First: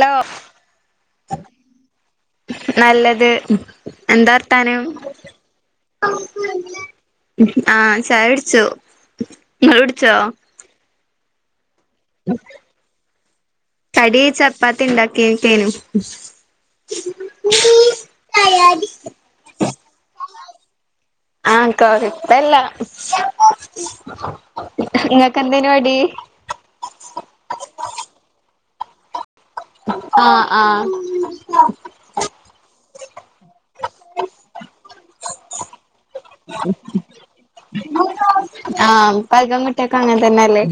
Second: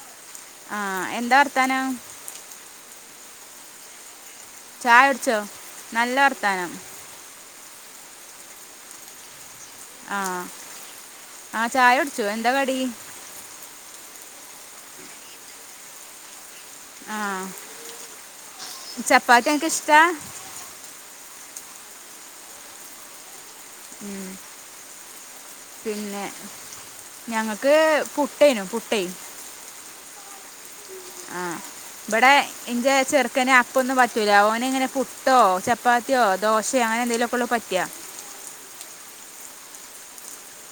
Law ആഹ് എന്താ ർത്താനം? നല്ലത് എന്താ ർത്താനം? ചായ കുടിച്ചോ നല്ല വർത്താനം ആഹ് ചായുട്ച്ചു. ഇങ്ങളുട്ച്ചോ? ആഹ് ചായുട്ച്ചു. എന്താ കടി? കടി ചപ്പാത്തി ണ്ടാക്കിക്കെന്നു. ആഹ് ചപ്പാത്തി അൻക്കിഷ്ടാ? ആ കൊയപ്പല്ല ഉം. പിന്നെ ഞങ്ങക്ക് പുട്ടേനു പുട്ടെയ് ആഹ് ആഹ് ആഹ് ഇബടെ ഇന്റെ ചെർക്കന് അ- പ്പൊന്നും പറ്റൂല ഓന് ങ്ങനെ പുട്ടോ ചപ്പാ ത്ത്യൊ ദോശേ അങ്ങനെ ന്തേലൊക്കൊള്ളൂ പറ്റാ പ്പ ധികം കുട്ട്യെക്കങ്ങൻതന്നല്ലേ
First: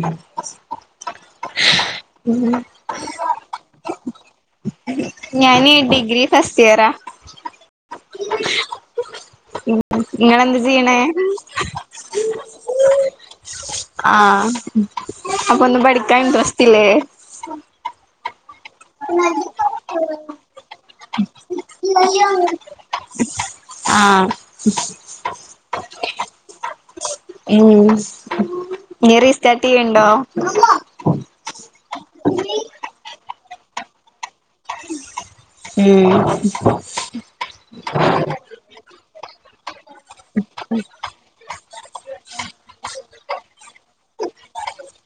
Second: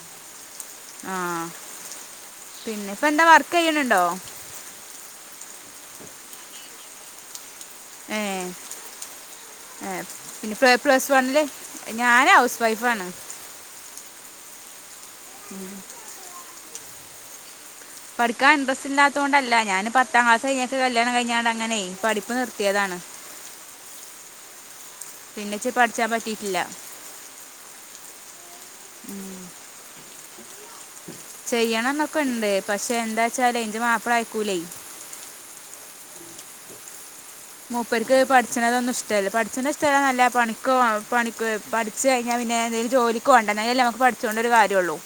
ആഹ് പിന്നെ പ്പെന്താ വർക്കെയ്യ്ണ് ണ്ടോ? ഞാന് ഡിഗ്രി ഫസ്റ്റിയറാ ഏഹ് ഏഹ് പിന്നെ ഇങ്ങളെന്താ പ്ല ചെയ്യണേ പ്ലസ് വണില് ഞാനൗസ് വൈഫാണ്. ആഹ് അപ്പൊ ഒന്നും പഠിക്കാൻ ഇൻട്രസ്റ്റ് ഇല്ലേ? പഠിക്കാൻ ഇൻട്രസ്റ്റ് ഇല്ലാതോണ്ടല്ല ഞാന് പത്താം ക്ലാസ് കഴിഞ്ഞിട്ട് കല്യാണം കഴിഞ്ഞാണ്ട് അങ്ങനെ പഠിപ്പ് നിർത്തിയതാണ് ആഹ് പിന്നെച്ച് പഠിച്ചാൻ പറ്റിയിട്ടില്ല ഉം [unintelligible] റീസ്റ്റാർട്ട് ചെയ്യണ്ടോ ചെയ്യണം ന്നൊക്കെ ഇണ്ട് പക്ഷെ എന്താ വെച്ചാല് ന്റെ മാപ്പള അയക്കൂലേ ഉം മൂപ്പർക്ക് പഠിച്ചണതൊന്നും ഇഷ്ടല്ല പഠിച്ച്ണെ ഷ് ട്ടല്ല പണിക്കോ പണിക്പോയ് പഠിച്ച് കഴിഞ്ഞാൽ പിന്നെ എന്തെങ്കിലും ജോലി ക്ക് പോണ്ടേ എന്നാലല്ലേ നമക്ക് പഠിച്ചുകൊണ്ടൊരു കാര്യ ഉള്ളൂ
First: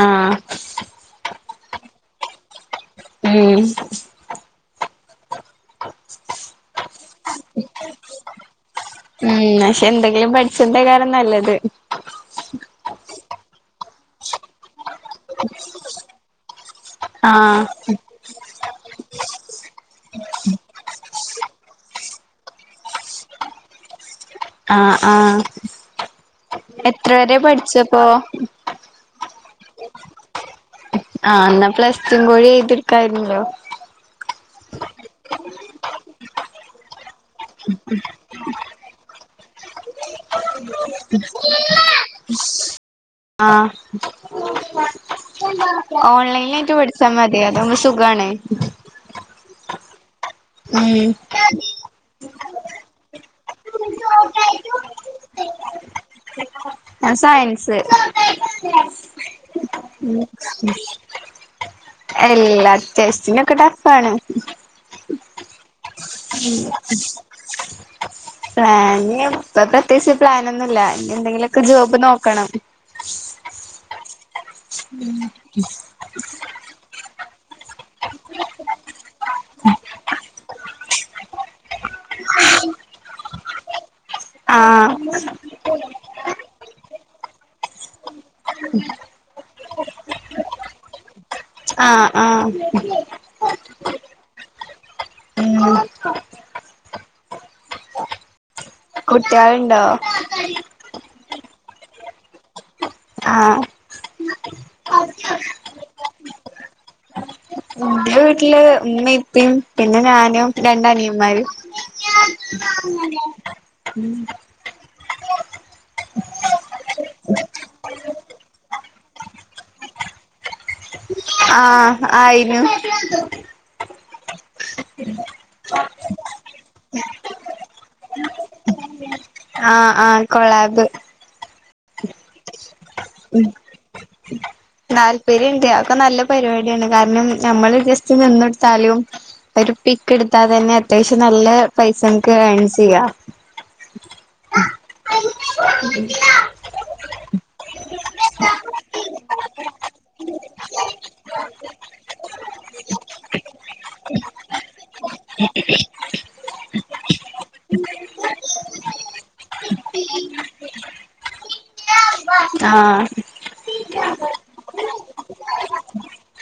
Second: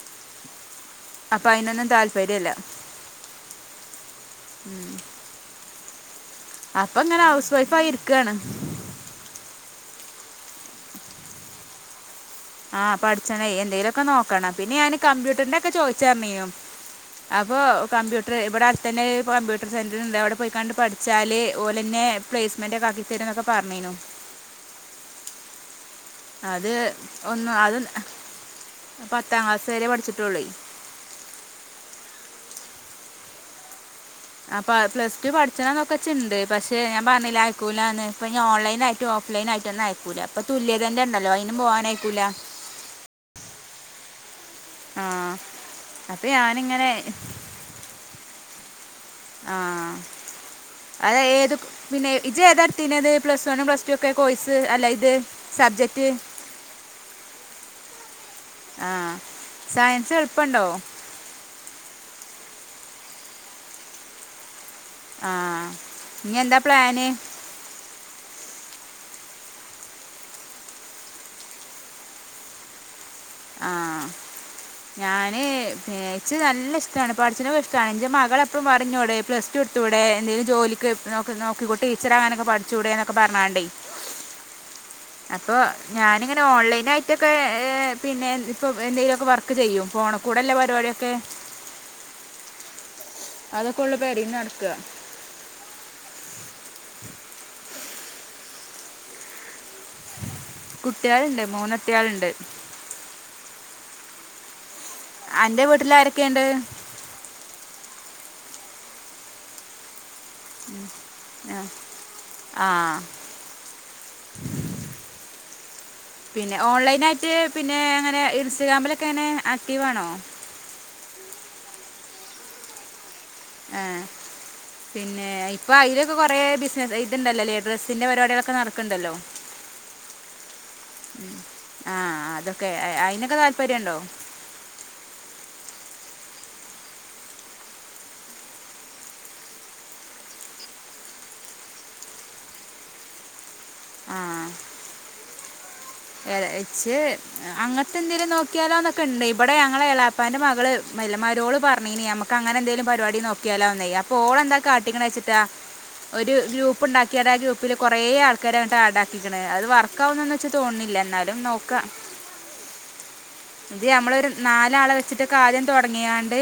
ആഹ് അപ്പൊ അതിനൊന്നും താല്പര്യം ഇല്ല ഉം. ഉം അപ്പൊ അങ്ങനെ ഹൗസ് വൈഫ് ആയി ഇരിക്കാണ് ഉം പക്ഷെ എന്തെങ്കിലും പഠിച്ചന്റെ കാര്യാ നല്ലത് ആഹ പഠിച്ചണേ എന്തേലൊക്കെ നോക്കണം പിന്നെ ഞാന് കമ്പ്യൂട്ടറിന്റെറെ ഒക്കെ ചോദിച് അറിഞ്ഞിരുന്ന് അപ്പോ ആഹ് കമ്പ്യൂട്ടർ ഇവിടെ അടുത്തന്നെ കമ്പ്യൂട്ടർ സെന്റർണ്ട് അവിടെ പോയി കണ്ട് പഠിച്ചാൽ ഓല് തന്നെ പ്ലേസ്മെന്റ് ഒക്കെ ആക്കിത്തരുന്നൊക്കെ പറഞ്ഞിരുന്നു. ആഹ് ആഹ് അത് എത്ര വരെ ഒന്ന് അത് പഠിച്ചപ്പോ പത്താം ക്ലാസ് വരെ പഠിച്ചിട്ടൊളളു ആഹ് എന്നാ പ്ലസ്ടും കൂടി ഇട്കായിരുന്ന്ല്ലോ അപ്പോൾ പ്ലസ് ടു പഠിച്ചണമെന്നൊക്കെ ഉണ്ട് പക്ഷേ ഞാൻ പറഞ്ഞില്ലേ അയക്കുലാന്ന്ഓൺലൈനായിട്ടും ഓഫ് ലൈനായിട്ടൊന്നും അയക്കൂല്ല. അപ്പൊ തുല്യത തന്നെ ഉണ്ടല്ലോ അയിനും പോവാനയിക്കൂല ആഹ് അപ്പം ഓൺലൈനിലായിട്ട് ഞാനിങ്ങനെ പഠിച്ചാൽ മതി അതാകുമ്പോ സുഖവാണ് ആ അത് ഏത് പിന്നെ ഇജ് എതാ ഇടുതിന്ന സബ് ജക്ട് ൻ സയൻസ് ആഹ സയൻസ് എളുപ്പണ്ടോ എല്ലാ സ്റ്റിനൊക്കെ ടഫാണ് ആഹ ഇ എന്താ പ്ലാന് പ്ലാന് ഇപ്പ പ്രത്യേകിച്ച് പ്ലാനൊന്നുംല്ല ഇ എന്തെങ്കിലും ഒക്കെ ജോബ് നോക്കണം ആഹ ഞാന് ഇച്ച് നല്ല ഇഷ്ടമാണ് പഠിച്ച ണത് ഇഷ്ടമാണ് എന്റെ മകള എപ്പഴു പറഞ്ഞോടെ പ്ലസ് ടു പഠിച്ചുടെ ജോലിക്ക് നോക്കിക്കൂട്ട് ടീച്ചർ ആകാനൊക്കെ പഠിച്ചു ടെന്നൊക്കെ പറഞ്ഞാണ്ടേ ആഹ് അപ്പൊ ഞാനിങ്ങനെ ഓൺലൈൻ ആയിട്ടൊക്കെ ഏ പിന്നെ ഇപ്പൊ എന്തെങ്കിലുമൊക്കെ വർക്ക് ചെയ്യും ഫോണുകൂടെല്ല പരിപടിയൊക്കെ ആഹ് [unintelligible] അതൊക്കെ ഉള്ള പേരീന്ന് നടക ഉം [inaudible] കുട്ടിളോണ്ടോ കുട്ടിയികളുണ്ട് മൂന്ന്‌ കുട്ടിയാളുണ്ട് ആഹ അന്റെ വീട്ടിൽ ആരൊക്കെയുണ്ട് എന്റെ വീട്ടില് ഉമ്മ ഇപ്പിപിന്നെ ഞാനും രണ്ട് അനിയൻ ആ ആ രും പിന്നെ ഓൺലൈൻ ആയിട്ട് പിന്നെ അങ്ങന പിന്നെ ഇൻസ്റ്റഗ്രാമിലൊക്കെ എങ്ങെനെ ആക്റ്റീവ് ആണോ ആഹ ആയിനു ആ പിന്നെ ഐ- അപ്പോൾ അയിൽ ഒക്കെ കുറെ ബിസിനസ് ഇ ഉണ്ടല്ലേ ഡ്രസ്സിൻ്റെ പരിപാടികൊക്കെ നടക്കുന്നുണ്ടല്ലോ ആഹ ആഹ കൊളാബ് ആഹ അതൊക്കെ അ- അതിനൊക്കെ ഉ താല്പര്യമുണ്ടോ താല്പര്യ ഇണ്ട് ഒക്കെ നല്ല പരിപാടിയാണ് കാരണം നമ്മൾ ജസ്റ്റ് നിന്നെടുത്താലും മതി ഒരു പിക്ക് എടുത്താതെ തന്നെ അത്യാവശ്യം നല്ല പൈസ നമക്ക് എൺസ്ചെയ്യാം ആ എച്ച് അങ്ങ ഇത്‌എന്തേലും നോക്കിയാലോ എന്നൊക്കെ ഇണ്ട് ഇവിടെ ഞങ്ങളെഎളെപ്പാന്റെ മകള് മല്ലന്മാരോട് പറനിനി നമുക്ക് അങ്ങനെ എന്തേലും പരിപാടി നോക്കിയാലോ ഒന്നേ അപ്പൊ ഓളെന്താ കാട്ടികണ വെച്ചിട്ടാ ഒരു ഗ്രൂപ്പ് ഉണ്ടാക്കിയാൽ ആ ഗ്രൂപ്പില് കൊറെേ ആൾക്കാരെ അങ്ങട്ട് ആടാക്കിക്ക്ണ് അത് വർക്കാവുന്നന്ന് വെച്ച തോന്നില്ല എന്നാലും നോക്കാ ആ ഇത് നമ്മളൊരു നാലാളെ വെച്ചിട്ട് കാര്യം തുടങ്ങിയാണ്ട്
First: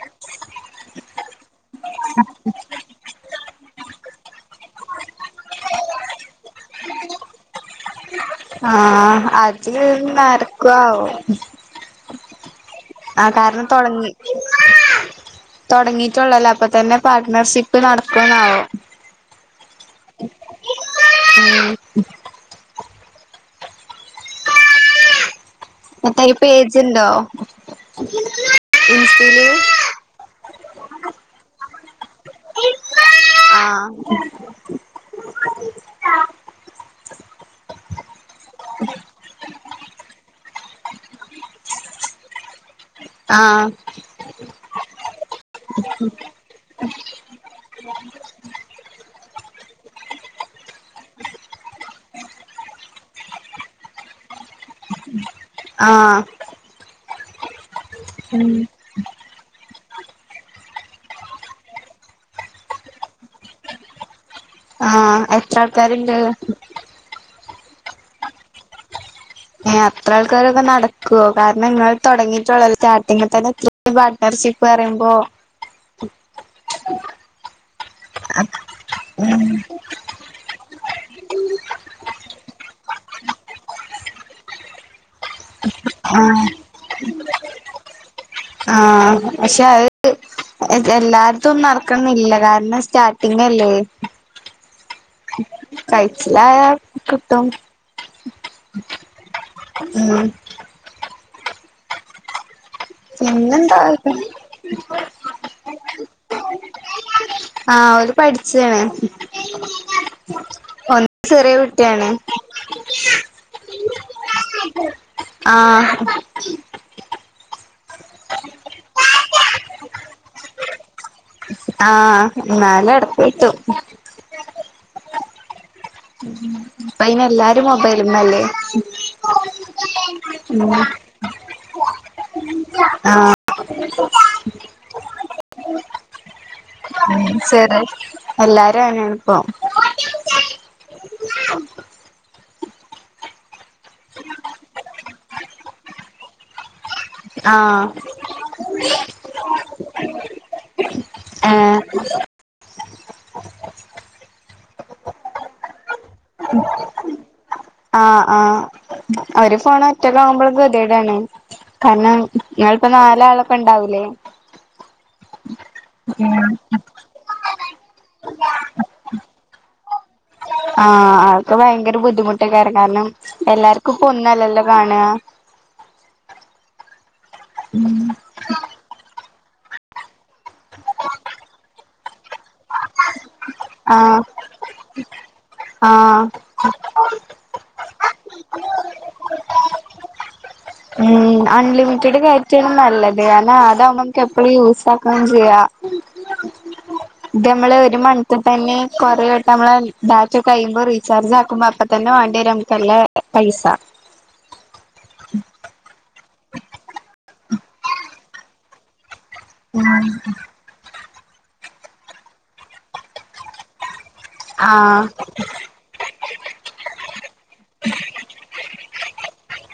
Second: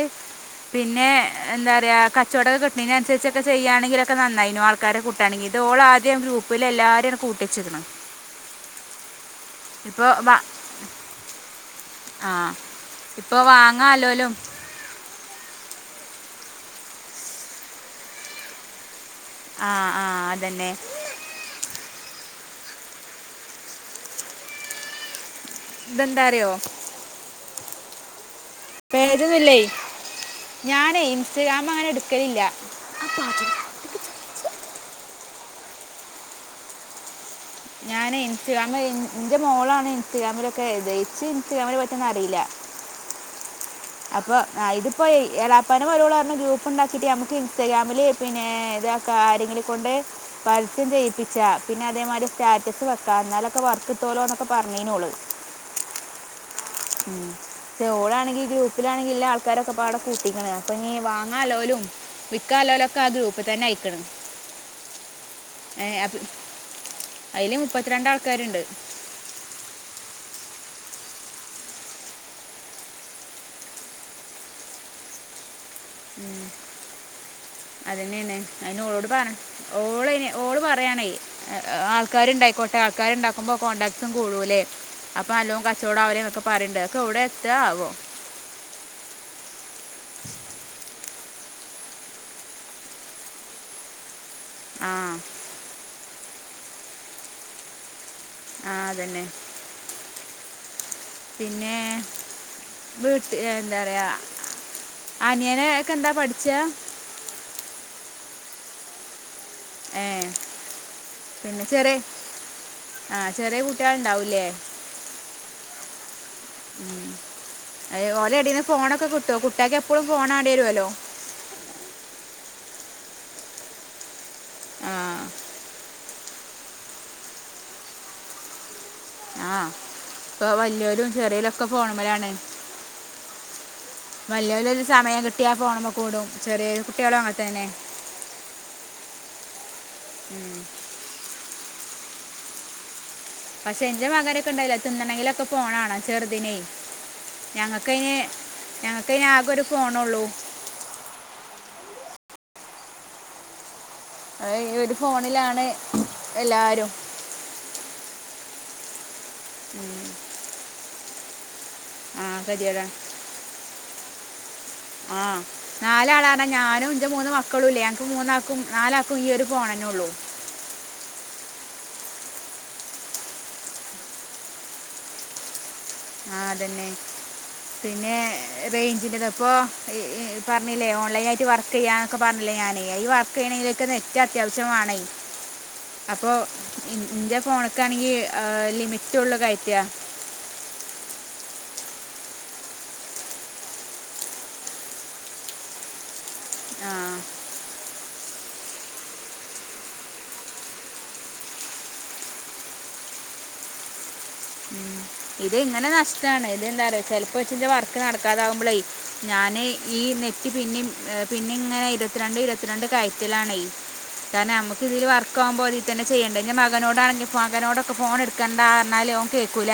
പിന്നെ എന്താ പറയാ കച്ചവടൊക്ക കിട്ടുണേനനുസരിച്ച് കെ ചെയ്യാണെങ്കിലൊക്കെ നന്നായിനും ആൾക്കാരെ കൂട്ടാണെങ്കിൽ ഇതോള ആദ്യം ഗ്രൂപ്പിലെ എല്ലാരേം കൂട്ടിച്ച്ക്ക്ണ് ആ അത് നടക്കുവോ ആവോ ആഹ് ആ കാരണം തുടങ്ങി തുടങ്ങിയിട്ടുള്ളല്ലോ അപ്പൊ തന്നെ പാർട്ട്ണർഷിപ്പ് നടക്കൂന്നാവോ ആഹ് ആഹ് അതന്നെ ഉം അപ്പോ ഇതെന്താ ഈ അറിയോ പേജുണ്ടോ ഇൻസ്റ്റയില് ഞാനെ ഇൻസ്റ്റഗ്രാം അങ്ങനെ എടുക്കലില്ല ആഹ് [unintelligible] ഞാനെ ഇൻസ്റ്റഗ്രാമ് ഇന്റെ മോളാ ണ് ഇൻസ്റ്റഗ്രാമിലൊക്കെ ഇത്‌ ഇച്ച് ഇസ്റ്റഗ്രാമിനെ പറ്റി ഒന്നും അറിയില്ല ആഹ് അപ്പൊ ഇതിപ്പോ എളാപ്പാടെ മരുമോള് പറഞ്ഞ് ഗ്രൂപ്പ് ഉണ്ടാ ക്കീട്ട് നമുക്ക് ഇൻസ്റ്റഗ്രാമില് പിന്നെ ഇതൊക്കെ ആരെങ്കിലും കൊണ്ട് പരസ്യം ചെയ്യിപ്പിച്ചാം പിന്നെ അതേമാതിരി സ്റ്റാറ്റസ് വെക്കാം എന്നാലൊക്കെ വർക്ക്‌ കിട്ടോലോന്നൊക്കെ പറഞ്ഞീനു ഓള് ആഹ് ഉം പക്ഷേ ഓളാണെങ്കിൽ ഗ്രൂപ്പിലാണെങ്കി എല്ലാ ആൾ ക്കാരൊക്കെപാടെ കൂട്ടിക്കണ് അപ്പൊ ഇനി വാങ്ങാൻ ഉള്ളോരും വിക്കാൻ ഉള്ളോരും ഒക്കെ ആ ഗ്രൂപ്പിൽ തന്നെ ആയിക്കണ് ആഹ് എത്ര ആൾക്കാരുണ്ട് അയില് മുപ്പത്തിരണ്ട് ആൾക്കാരുണ്ട് ഏ അത്ര ആൾക്കാരൊക്കെ നടക്കുവോ കാരണം നിങ്ങൾ തുടങ്ങിയിട്ടുള്ള സ്റ്റാർട്ടിങ്ങിൽ തന്നെ തൃ ആൾക്കാര് ചി ഈ പറയുമ്പോ ഉം അതിന് തന്നെ അയിനോളോട് പറ ഓളഅയിന് പറയാണേ ആൾക്കാരുണ്ടായിക്കോട്ടെ ആൾക്കാരുണ്ടാക്കുമ്പോ കോൺടാക്ട്സും കൂടൂല്ലേ അപ്പൊ നല്ലോം ക ച്ചോടാവൂലെ [unintelligible] എന്നൊക്കെ ആഹ് പറയ്ണ്ട് ഒക്കെ ഇവിടെ എത്ത്അ ആവോ ആ പക്ഷെ ആ [inaudible] എല്ലാർത്തും നടക്കണംന്നില്ല കാരണം സ്റ്റാർട്ടിങ്ങല്ലേ ആ കഴിച്ചില്ലാ കിട്ടും ആ അതന്നെ ഉം പിന്നെ വീട്ടിൽ എന്താ പിന്നെന്താ പറയുക അനിയനെ ഒക്കെ എന്താ പഠിച്ച ആ ഒര് പഠിച്ചയാണ് എ പിന്നെ ചെറിയ ആ ചെറിയ കുട്ടികള് ഉണ്ടാവൂല്ലേ ആ ഉം അ ഓല എടെന്ന് ഫോണൊക്കെ കിട്ടുവോ കുട്ടികക്ക് എപ്പഴും ഫോണാണ്ടിവരുവല്ലോ എന്നാല് എടക്ക്‌ കിട്ടും ആ ഇപ്പം അയിന് എല്ലാരും മൊബൈലന്നല്ലേ ആഹ് ഇപ്പം വലിയൊരും ചെറിയയിലൊക്കെ ഫോണും മേലാണ് ആഹ് വലിയരായാലും സമയം കിട്ടിയാ ഫോണമോ കൂടും ചെറിയ കുട്ടികളും അങ്ങനെ തന്നെ ചെറ് എല്ലാരും [unintelligible] [inaudible] [inaudible] പക്ഷെ എന്റെ മകനൊക്കെ ഇണ്ടല്ലോ തിന്നണങ്കിലൊക്കെ ഫോൺ മാണം ചെറുതിനെ ആഹ് ഞങ്ങക്കന് ഞങ്ങക്കന് ആകെ ഒരു ഫോണേള്ളു [inaudible] ഈ ഒരു ഫോണിലാണ് എല്ലാരും ആഹ് ആഹ് അവര് ഫോണ് [unintelligible] കാരണം ആ ങ്ങൾപ്പോ ഗതികേടാണ് നാലാളൊക്കെ ഉണ്ടാവൂലേ ആഹ് നാലാള് ആണ്‌ ഞാനും എന്റെ മൂന്ന് മക്കളുംല്ലേ ഞങ്ങക്ക് മൂന്നാക്കും നാലാക്കും ഈ ഒരു ഫോണേ ഉള്ളൂ ആഹ് അതൊക്കെ ഭയങ്കര ബുദ്ധിമുട്ട്ക്കെണ് കാരണം എല്ലാർക്കും ഇപ്പം ഒന്നല്ലല്ലോ കാണുക ആഹ് അത് തന്നെ പിന്നെ റേയ്ഞ്ച്ന്റെ ഇപ്പൊ പറഞ്ഞില്ലേ ഓൺലൈൻ ആയിട്ട് വർക്ക് ചെയ്യാന്നൊക്കെ പറഞ്ഞില്ലേ ഞാന് ഈ വർ ണെങ്കിലേ നെറ്റ് ആഹ് അത്യാവശ്യമാണേ ആഹ് അപ്പോ ഇന്റെ ഫോണ്ക്കാണെങ്കിൽ ലിമിറ്റുള്ള കയറ്റാ ഉം അൺലിമിറ്റഡ് കയറ്റാണ് നല്ലത് അതാകു നമക്ക് എപ്പഴും യൂസ് ആക്കയും ചെയ്യാം ആഹ് ഇത് നമ്മള് ഒരു മന്തിൽ തന്നെ കൊറോ വട്ടം നമ്മള് ബാറ്റ കഴിയുമ്പോൾ റീചാർജ് ആക്കുമ്പോ അപ്പ തന്നെ വ വരും നല്ല പൈസ ഇത് ഇങ്ങനെ നഷ്ടാണ് ഇതന്താ ചെലപ്പോ വർക്ക് നടക്കാതാവുമ്പോളേ ഞാനീ ഈ നെറ്റ് പിന്നെ പിന്നെ ഇങ്ങനെ ഇരുപത്തിരണ്ട് ഇരുപത്തിരണ്ട് കയറ്റലാണേ കാരണം നമുക്ക് ഇതില് ആഹ് വർക്ക് ആകുമ്പോ അതിൽ തന്നെ ചെയ്യണ്ട മകനോടാണെങ്കിൽ മകനോട് ഫോൺ എടുക്കണ്ടാറഞ്ഞാൽ ലോ കേക്കൂല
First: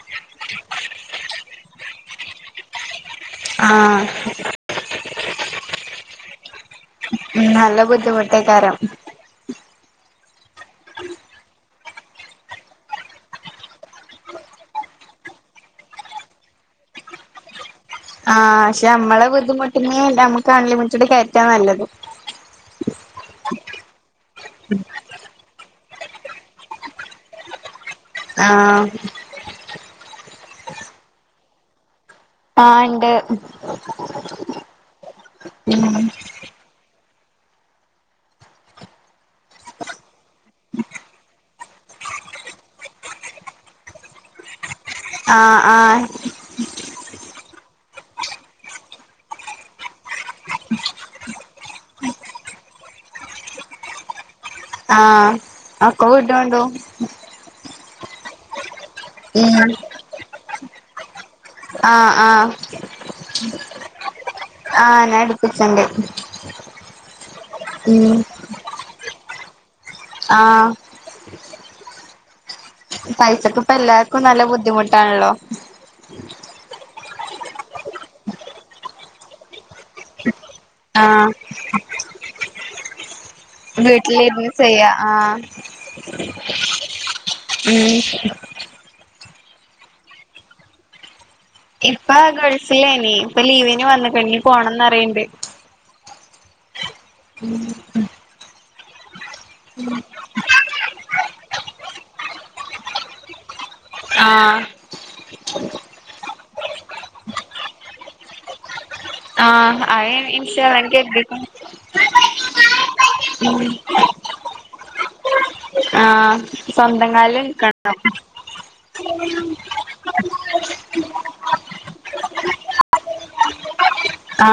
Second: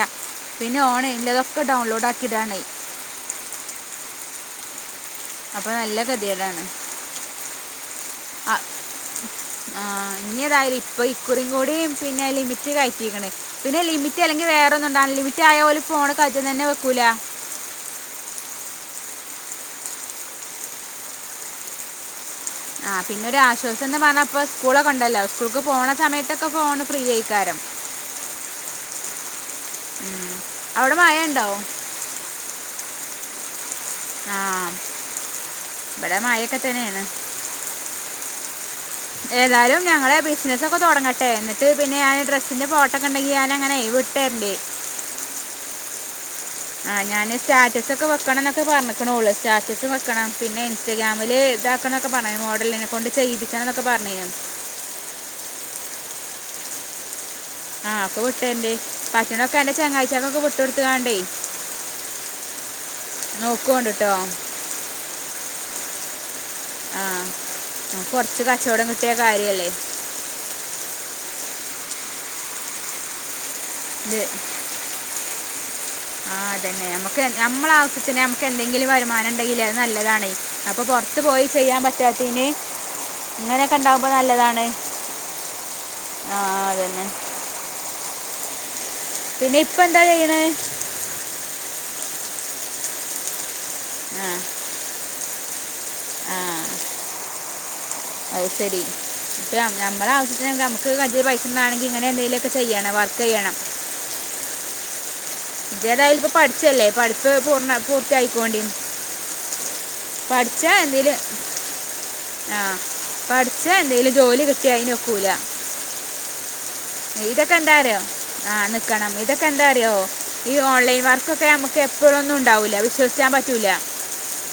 പിന്നെ ഓൺഇ ള്ള തൊക്കെ ഡൗൺലോഡ് ആക്കിടാണേ ആഹ് അപ്പൊ നല്ല കതിയെടാണേ ഉം നല്ല ആഹ് ബുദ്ധിമുട്ടേക്കാരം ആഹ് ഇങ്ങതായാലും ഇപ്പൊ ഇകുരികൂടിം പിന്നെ ലിമിറ്റ് കഴണ് പിന്നെ ലിമിറ്റ് അല്ലെങ്കിൽ വേറെ ഒന്നുംണ്ടാവല്ല ലിമിറ്റ് ആയ പോലും ഫോണ് കയറ്റ തന്നെ വെക്കൂല [inaudible] ആഹ് പക്ഷെ നമ്മളെ ബുദ്ധിമുട്ടന് നല്ല നമ്മുക്ക് അൺലിമിറ്റഡ് കയറ്റാ നല്ലത് ആഹ് പിന്നെ ഒരു ആശ്വാസം എന്ന് പറഞ്ഞാപ്പ സ്കൂളക്കോണ്ടല്ലോ സ്കൂൾക്ക് പോണ സമയത്തൊക്കെ ഫോണ് ഫ്രീ [unintelligible] ആഹ് ഉം അവിടെ മാഴ ഉണ്ടോ ആഹ് ഇണ്ട് ആഹ് ഉം ഇവിടെ മഴൊക്കെ തന്നെയാണ് ഏതാലും ഞങ്ങളെ ബിസിനസ് ഒക്കെ തുടങ്ങട്ടെ എന്നിട്ട് പിന്നെ ഞാൻ ഡ്രസ്സിന്റെ ഫോട്ടോക്കെ ഉണ്ടെങ്കി ഞാൻ അങ്ങനെ ചെയ്യും [unintelligible] വിട്ടരാണ്ട് ആഹ് ആഹ് ആഹ് ഞാന് സ്റ്റാറ്റസ് ഒക്കെ വെക്കണം എന്നൊക്കെ പറഞ്ഞക്കണള്ളൂ സ്റ്റാറ്റസ് വെക്കണം പിന്നെ ഇൻസ്റ്റഗ്രാമില് ഇതാക്കണം എന്നൊക്കെ പറയന് മോഡലിനെ കൊണ്ട് ചെയ്തിപ്പിക്കാം എന്നൊക്കെ പറഞ്ഞയാ ആഹ് അക്ക വിട്ട ഉണ്ടോ [unintelligible] ആ അപ്പംവിറ്റാരൻഡ് പട്ടനൊക്കെ അന്റെ ചങ്ങായിച്ചികവിട്ടകൊടക്കണ്ട ആഹ് ആഹ് നോക്കുകൊണ്ട് കേട്ടോ ആഹ് ഞാൻ എടുപ്പിച്ചണ്ട് ആഹ് കൊറച്ച് കച്ചവടം കിട്ടിയ കാര്യല്ലേ ആ പൈസക്പ്പല്ലാർക്കും ഇത് നല്ല ബുദ്ധിമുട്ടാണല്ലോ ആഹ്തന്നെ നമുക്ക് നമ്മള ആവശത്തിന്നെ നമുക്ക് എന്തെങ്കിലും വരുമാനംണ്ടെങ്കിലത് നല്ലതാണെ അപ്പൊ പൊറത്ത് ആഹ് പോയി ചെയ്യാൻ പറ്റാത്തീന് വീട്ടിലിര്ന്ന് ചെയ്യ ആ ആ അതന്നെ ഉം പിന്നെ ഇപ്പൊ എന്താ ചെയ്യ്ണേ ഇപ്പ ഗേൾഫിലേനി പ്പ ലീവിന് വന്ന് ആ ഞ്ഞ് പോണംന്ന് പറിയ്ണ്ട് ആ അത് ശരി ഇപ്പ നമ്മളെ ആവശ്യത്തിന് നമക്ക് കജ്ജ് പൈസാണെങ്കിൽ ഇങ്ങനെ എന്തെങ്കിലൊക്കെ ചെയ്യണം വർക്ക് ചെയ്യണം ആ ജ്തേതായാല ഇപ്പ പഠിച്ചല്ലേ പഠിപ്പ് പൂർണ പൂർത്തി ആയിക്കോണ്ടി ആ അത് ഇൻഷാ പഠിച്ചാ അള്ളാ എനിക്ക് എന്തേല് കരുതിക്ക്ണ് ആ ഉം പഠിച്ച എന്തെലും ജോലി കിട്ടിയ അയ്നൊക്കൂല ആ സ്വന്തം കാല്നിക്കണം ക്കണം ഇതൊക്കെ എന്താറിയോ ഈ ഓൺലൈൻ വർക്കൊക്കെ നമുക്ക് എപ്പഴൊന്നുംണ്ടാവുല വിശ്വസിച്ചാൻ പറ്റൂല ആ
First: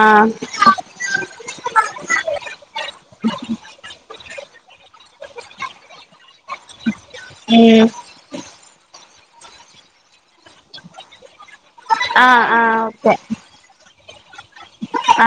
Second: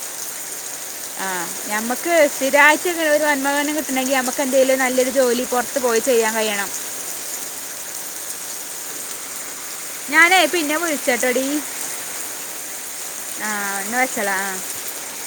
ആ നമക്ക് സ്ഥിരായ്ട്ട് ഒരു [unintelligible] കിട്ടണെങ്കി നമുക്ക് എന്തേിലും നല്ലൊരു ജോലി പുറത്ത് പോയി യ്യാൻ കയ്യണം ഉം ഞാനേ പിന്നെ വിളിച്ചട്ടടീ ആ ആ ഓക്കെ ഹലോആ [unintelligible] ആ